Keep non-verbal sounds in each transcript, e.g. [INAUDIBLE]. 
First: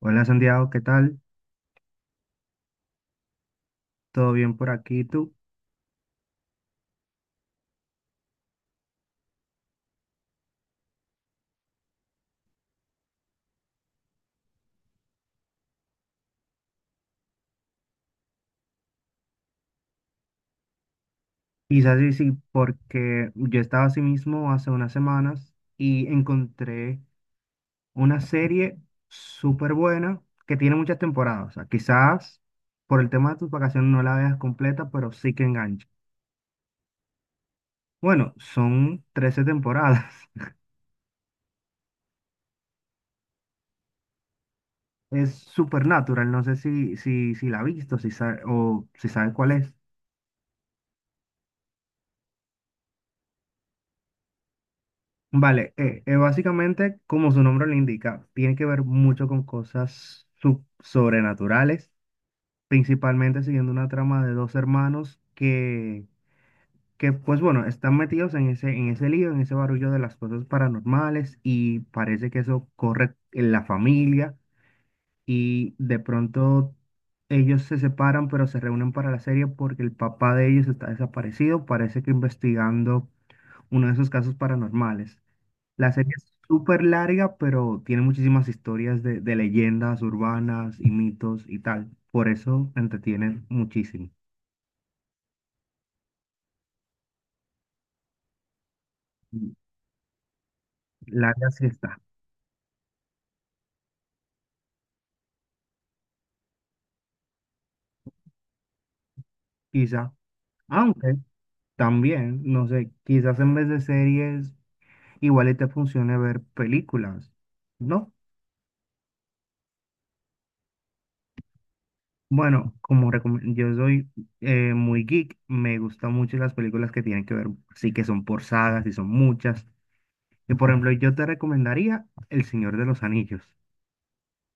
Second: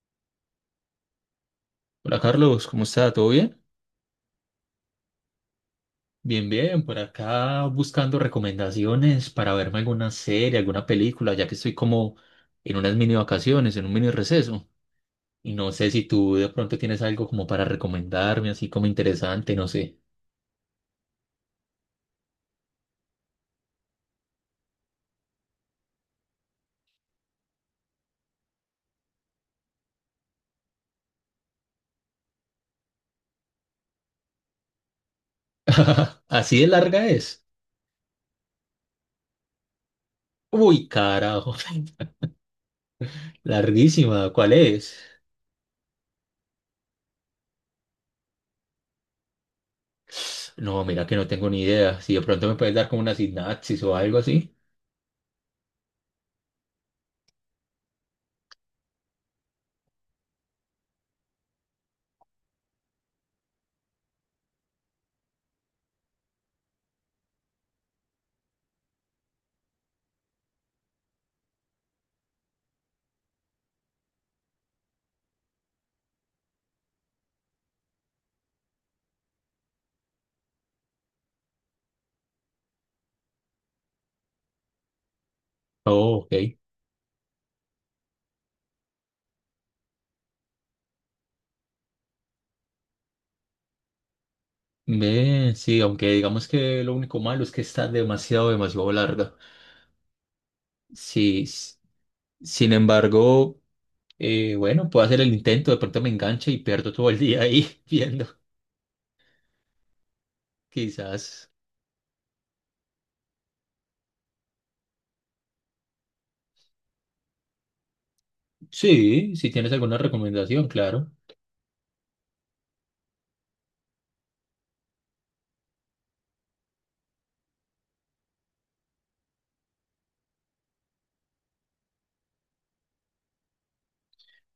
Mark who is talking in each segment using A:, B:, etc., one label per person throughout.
A: Hola Santiago, ¿qué tal?
B: Hola Carlos, ¿cómo está? ¿Todo bien?
A: ¿Todo bien por aquí? ¿Tú?
B: Bien, bien, por acá buscando recomendaciones para verme alguna serie, alguna película, ya que estoy como en unas mini vacaciones, en un mini receso. Y no sé si tú de pronto tienes algo como para recomendarme, así como interesante, no sé.
A: Quizás sí, sí, porque yo estaba así mismo hace unas semanas y encontré una serie súper buena que tiene muchas temporadas. O sea, quizás por el tema de tus vacaciones no la veas completa, pero sí que engancha.
B: [LAUGHS] Así de larga es.
A: Bueno, son 13 temporadas. [LAUGHS]
B: Uy, carajo, [LAUGHS] larguísima, ¿cuál es?
A: Es Supernatural, no sé si la has visto o si sabes cuál es.
B: No, mira que no tengo ni idea. Si de pronto me puedes dar como una sinapsis o algo así.
A: Vale, básicamente, como su nombre lo indica, tiene que ver mucho con cosas sobrenaturales, principalmente siguiendo una trama de dos hermanos que, pues bueno, están metidos en ese lío, en ese barullo de las cosas paranormales y parece que eso corre en la familia y de pronto ellos se separan, pero se reúnen para la serie porque el papá de ellos está desaparecido, parece que investigando uno de esos casos paranormales. La serie
B: Oh,
A: es
B: ok.
A: súper larga, pero tiene muchísimas historias de leyendas urbanas y mitos y tal. Por eso entretienen muchísimo.
B: Ve, sí, aunque digamos que lo único malo es que está demasiado, demasiado larga.
A: Y
B: Sí,
A: larga sí
B: s-
A: está,
B: Sin embargo, bueno, puedo hacer el intento, de pronto me engancha y pierdo todo el día ahí [LAUGHS] viendo,
A: quizá. Aunque
B: quizás.
A: también, no sé, quizás en vez de series, igual y te funcione ver películas, ¿no?
B: Sí, si tienes alguna recomendación, claro.
A: Bueno, yo soy muy geek, me gustan mucho las películas que tienen que ver, sí que son por sagas y son muchas. Y por ejemplo, yo te recomendaría El Señor de los Anillos.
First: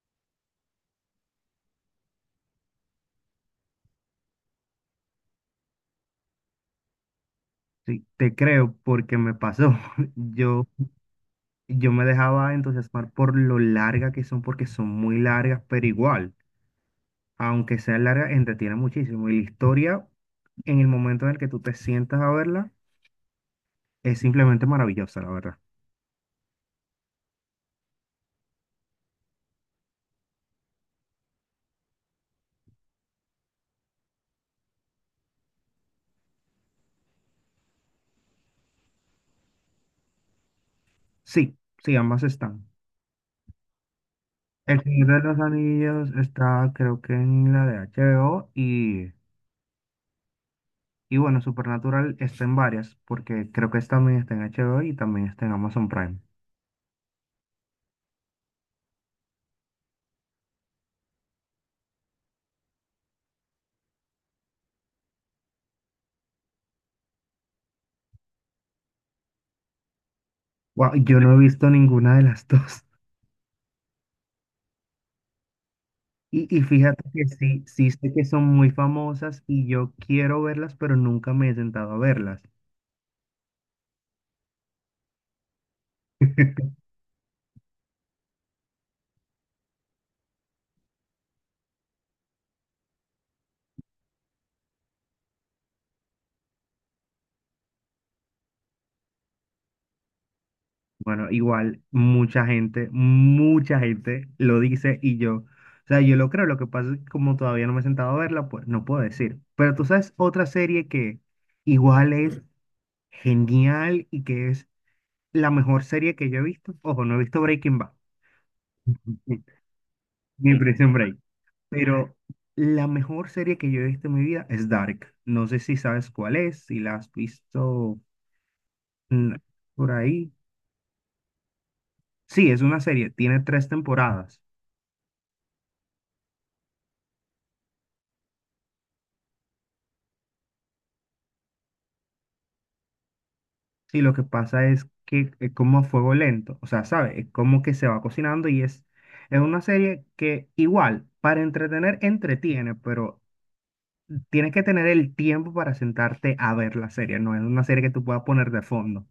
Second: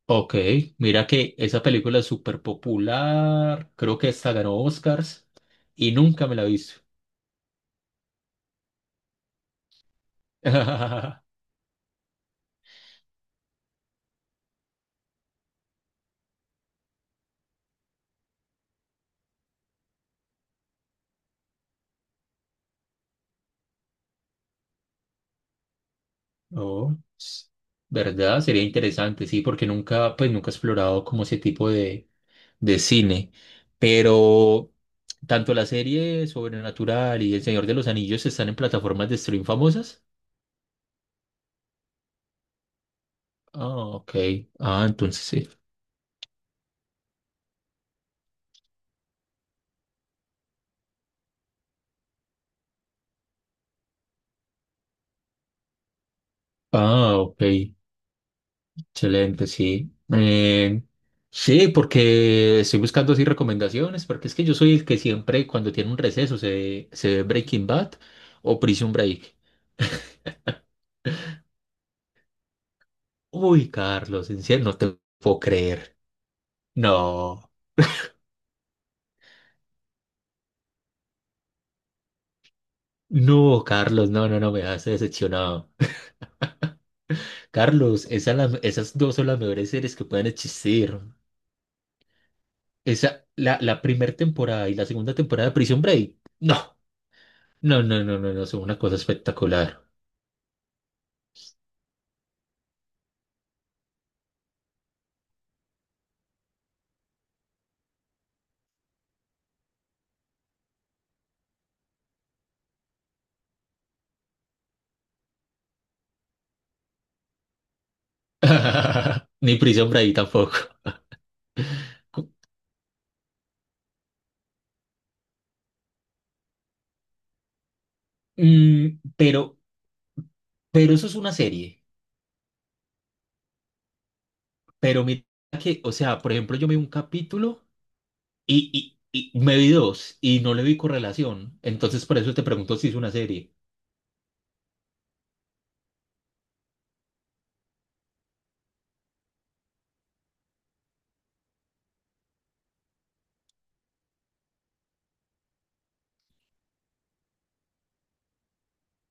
B: Ok, mira que esa película es súper popular, creo que hasta ganó Oscars y nunca me la he visto.
A: Sí, te creo porque me pasó. [LAUGHS] Yo,
B: [LAUGHS]
A: yo me dejaba entusiasmar por lo larga que son, porque son muy largas, pero igual, aunque sea larga, entretiene muchísimo. Y la historia, en el momento en el que tú te sientas a verla, es simplemente maravillosa, la verdad.
B: No, s- ¿Verdad? Sería interesante, sí, porque nunca, pues nunca he explorado como ese tipo de cine, pero tanto la serie Sobrenatural y El Señor de los Anillos están en plataformas de stream famosas.
A: Sí, sí, ambas están.
B: Ah, ok.
A: El
B: Ah,
A: Señor
B: entonces
A: de los
B: sí.
A: Anillos está, creo que en la de HBO y bueno, Supernatural está en varias, porque creo que también está en HBO y también está en Amazon Prime.
B: Ah, ok. Excelente, sí. Sí, porque estoy buscando así recomendaciones, porque es que yo soy el que siempre cuando tiene un receso se ve Breaking Bad o Prison Break.
A: Wow, yo no he visto ninguna de las [LAUGHS] dos.
B: Uy, Carlos, en serio, no te puedo creer.
A: Y fíjate que
B: No,
A: sí, sí sé que son muy famosas y yo quiero verlas, pero nunca me he sentado a verlas.
B: no, Carlos, no, no, no, me has decepcionado.
A: [LAUGHS]
B: Carlos, esas dos son las mejores series que pueden existir. Esa, la primera temporada y la segunda temporada de Prison Break. No, no, no, no, no, no, son una cosa espectacular.
A: Bueno, igual mucha gente lo dice y yo, o sea, yo lo creo, lo que pasa es que como todavía no me he sentado a verla, pues no puedo decir. Pero tú sabes otra serie que igual es genial y que es la mejor serie que yo he visto. Ojo, no he visto Breaking Bad.
B: [LAUGHS]
A: [LAUGHS]
B: Ni Prison Break tampoco.
A: ni Prison Break. Pero
B: Cu-
A: la mejor serie que yo he visto en mi vida es Dark. No sé si sabes cuál es, si la has visto
B: mm,
A: mm,
B: pero,
A: por ahí.
B: pero eso es una serie.
A: Sí, es una serie, tiene tres temporadas.
B: Pero mira que, o sea, por ejemplo, yo me vi un capítulo y, y me vi dos y no le vi correlación. Entonces, por eso te pregunto si es una serie
A: Sí, lo que pasa es que es como a fuego lento, o sea, ¿sabes? Es como que se va cocinando y es una serie que igual, para entretener, entretiene, pero tienes que tener el tiempo para sentarte a ver la serie. No es una serie que tú puedas poner de fondo.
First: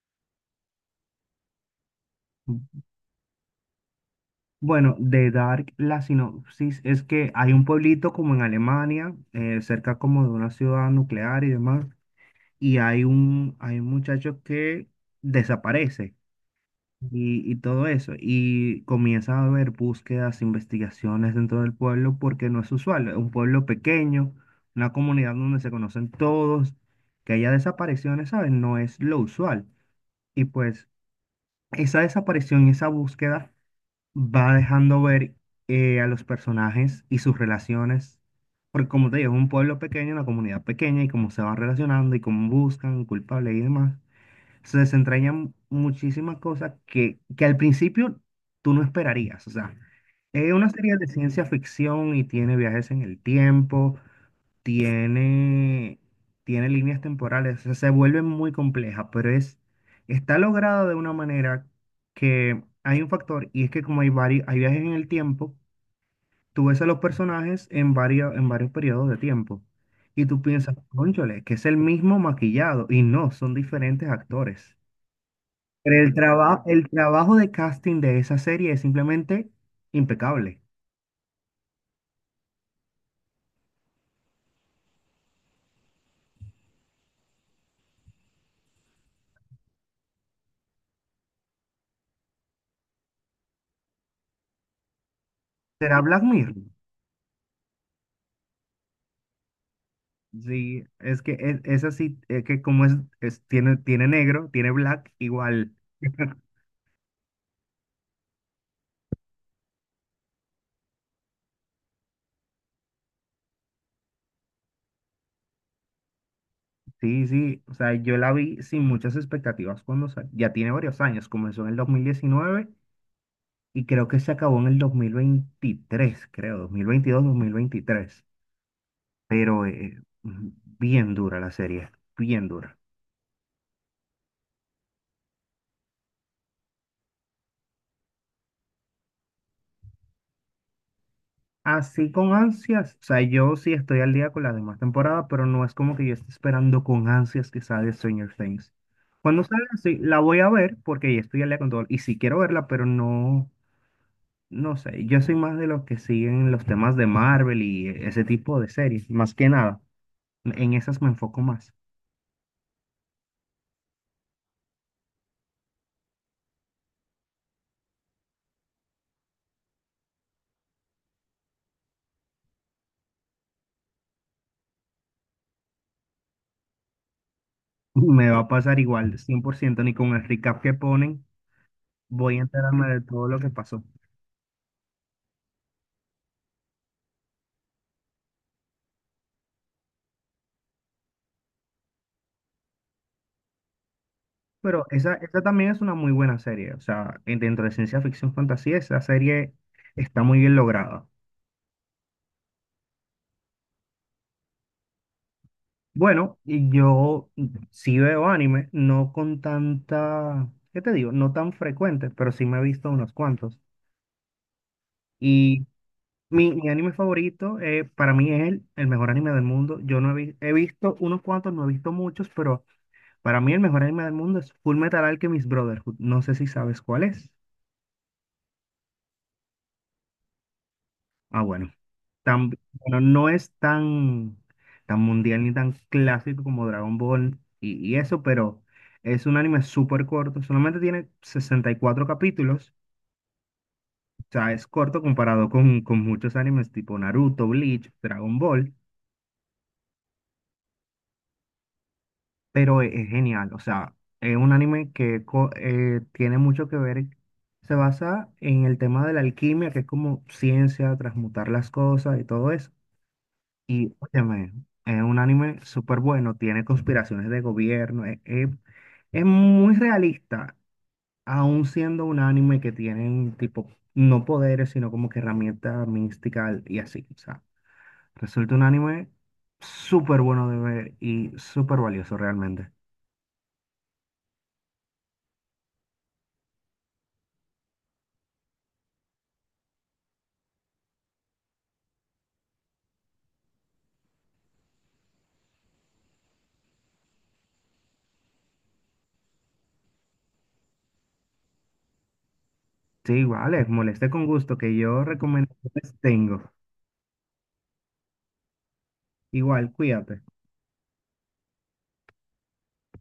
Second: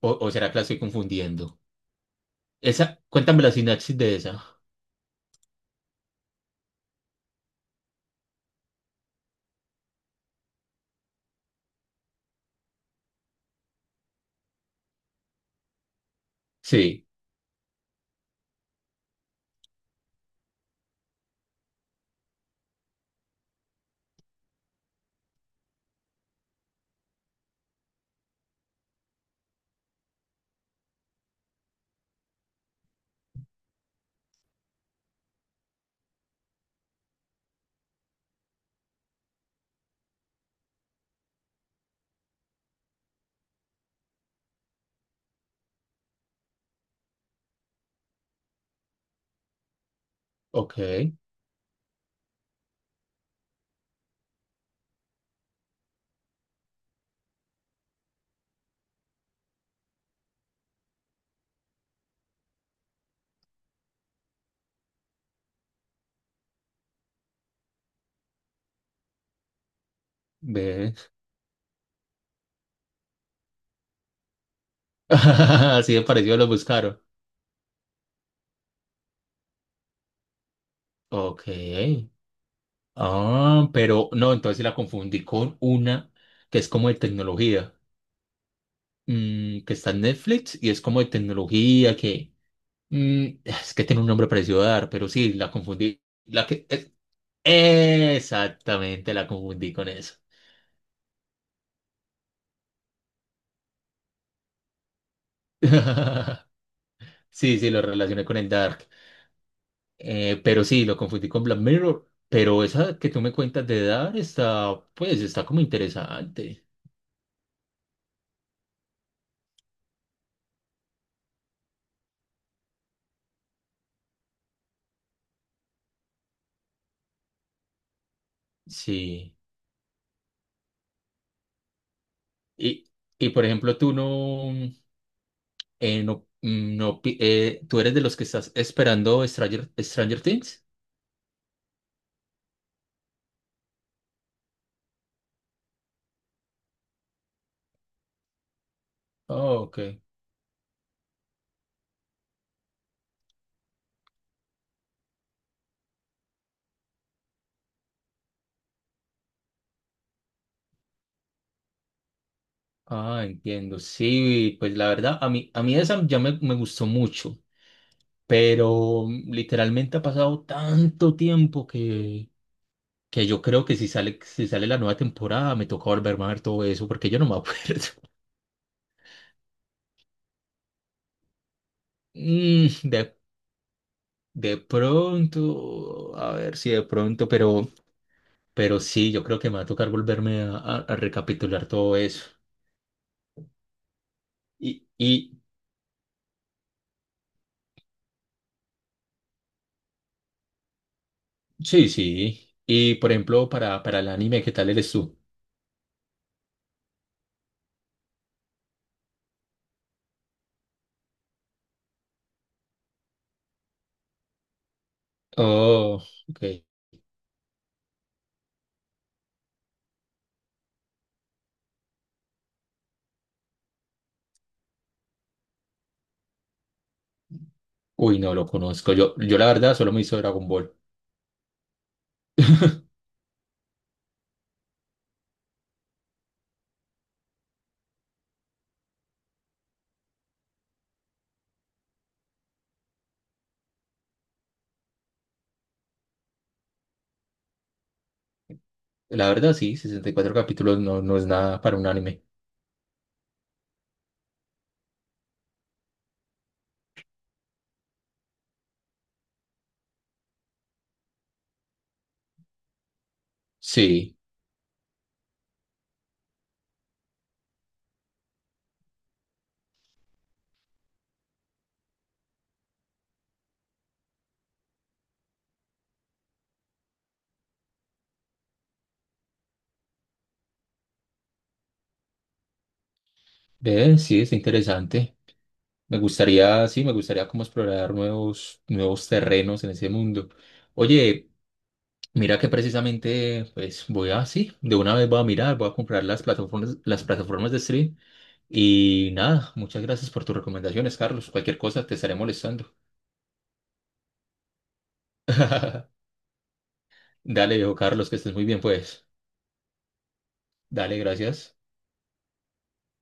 B: o será que la estoy confundiendo. Esa, cuéntame la sinapsis de esa.
A: Bueno, de Dark, la sinopsis es que hay un pueblito como en Alemania, cerca como de una ciudad nuclear y demás, y hay un muchacho que desaparece
B: Sí.
A: y todo eso, y comienza a haber búsquedas, investigaciones dentro del pueblo porque no es usual, es un pueblo pequeño, una comunidad donde se conocen todos, que haya desapariciones, ¿sabes? No es lo usual. Y pues esa desaparición, y esa búsqueda va dejando ver a los personajes y sus relaciones. Porque como te digo, es un pueblo pequeño, una comunidad pequeña y cómo se van relacionando y cómo buscan culpables y demás. Se desentrañan muchísimas cosas que al principio tú no esperarías. O sea, es una
B: Ok,
A: serie de ciencia ficción y tiene viajes en el tiempo, tiene, tiene líneas temporales, o sea, se vuelve muy compleja, pero es, está lograda de una manera que hay un factor, y es que como hay varios, hay viajes en el tiempo, tú ves a los personajes en en varios periodos de tiempo, y tú piensas,
B: ve.
A: cónchale, que es el mismo maquillado, y no, son diferentes actores.
B: [LAUGHS] Así
A: Pero
B: de parecido lo
A: el
B: buscaron.
A: trabajo de casting de esa serie es simplemente impecable.
B: Ok. Ah, pero no, entonces sí la confundí con una que es como de tecnología, mm, que está en Netflix y es como de tecnología, que mm, es que tiene un nombre parecido a dar, pero sí, la
A: ¿Será
B: confundí.
A: Black Mirror?
B: Exactamente, la confundí con eso.
A: Sí, es que es así, es que tiene, tiene negro, tiene black, igual,
B: [LAUGHS] Sí, sí, lo relacioné con el Dark. Pero sí, lo confundí con Black Mirror, pero esa que tú me cuentas de dar está, pues, está como interesante.
A: sí, sí, o sea, yo la vi sin muchas expectativas cuando salió, ya tiene varios años, comenzó en el 2019 y creo que se acabó en el 2023, creo, 2022 2023,
B: Sí.
A: pero bien dura la serie, bien dura.
B: Y, y por ejemplo, tú no, no, mm, no, pi- tú eres de los que estás esperando Stranger Things.
A: Así con ansias, o sea, yo sí estoy al día con la demás temporada, pero no es como que yo esté esperando con ansias que salga Stranger Things. Cuando
B: Oh,
A: salga,
B: ok.
A: sí, la voy a ver porque ya estoy al día con todo. Y sí quiero verla, pero no, no sé. Yo soy más de los que siguen los temas de Marvel y e, ese tipo de series, más que nada. En esas me enfoco más.
B: Ah, entiendo. Sí, pues la verdad, a mí esa ya me gustó mucho, pero mm, literalmente ha pasado tanto tiempo que yo creo que si sale, si sale la nueva temporada me toca volverme a ver todo eso porque yo no me acuerdo.
A: [LAUGHS]
B: [LAUGHS]
A: Me va a pasar igual, 100%. Ni con el recap que ponen, voy a
B: Mm,
A: enterarme de
B: de,
A: todo lo que pasó.
B: de pronto, a ver si de pronto, pero sí, yo creo que me va a tocar volverme a recapitular todo eso.
A: Pero
B: Y
A: esa también es una muy buena serie. O sea, dentro de ciencia ficción fantasía, esa serie está muy bien lograda.
B: sí, sí. Y por ejemplo, para el anime, ¿qué tal eres tú?
A: Bueno, y yo sí veo anime, no con tanta, ¿qué te digo? No tan frecuente, pero sí me he visto unos cuantos. Y
B: Oh, ok.
A: mi anime favorito, para mí es el mejor anime del mundo. Yo no he, he visto unos cuantos, no he visto muchos, pero para mí el mejor anime del mundo es Full Metal Alchemist Brotherhood. No sé si sabes cuál es.
B: Uy, no lo conozco. Yo la verdad solo me hizo Dragon Ball.
A: Ah, bueno.
B: [LAUGHS]
A: Bueno, no es tan, tan mundial ni tan clásico como Dragon Ball y eso, pero es un anime súper corto. Solamente tiene 64 capítulos. O sea, es corto comparado con muchos animes tipo Naruto, Bleach, Dragon Ball,
B: La verdad, sí, 64 capítulos no, no es nada para un anime.
A: pero es genial. O sea, es un anime que tiene mucho que ver. Se basa en el tema de la alquimia, que es como ciencia, transmutar las cosas y todo eso. Y
B: Sí,
A: óyeme, es un anime súper bueno, tiene conspiraciones de gobierno, es muy realista, aún siendo un anime que tienen tipo, no poderes, sino como que herramientas místicas y así. O sea, resulta un anime súper bueno de ver y súper valioso realmente.
B: ve, sí, es interesante. Me gustaría, sí, me gustaría como explorar nuevos, nuevos terrenos en ese mundo. Oye, mira que precisamente, pues voy a, sí, de una vez voy a mirar, voy a comprar las plataformas de stream y nada, muchas gracias por tus recomendaciones, Carlos. Cualquier cosa te estaré molestando.
A: Sí, igual, es moleste con gusto que yo recomendaciones
B: [LAUGHS]
A: tengo.
B: Dale, viejo Carlos, que estés muy bien, pues.
A: Igual, cuídate.
B: Dale, gracias.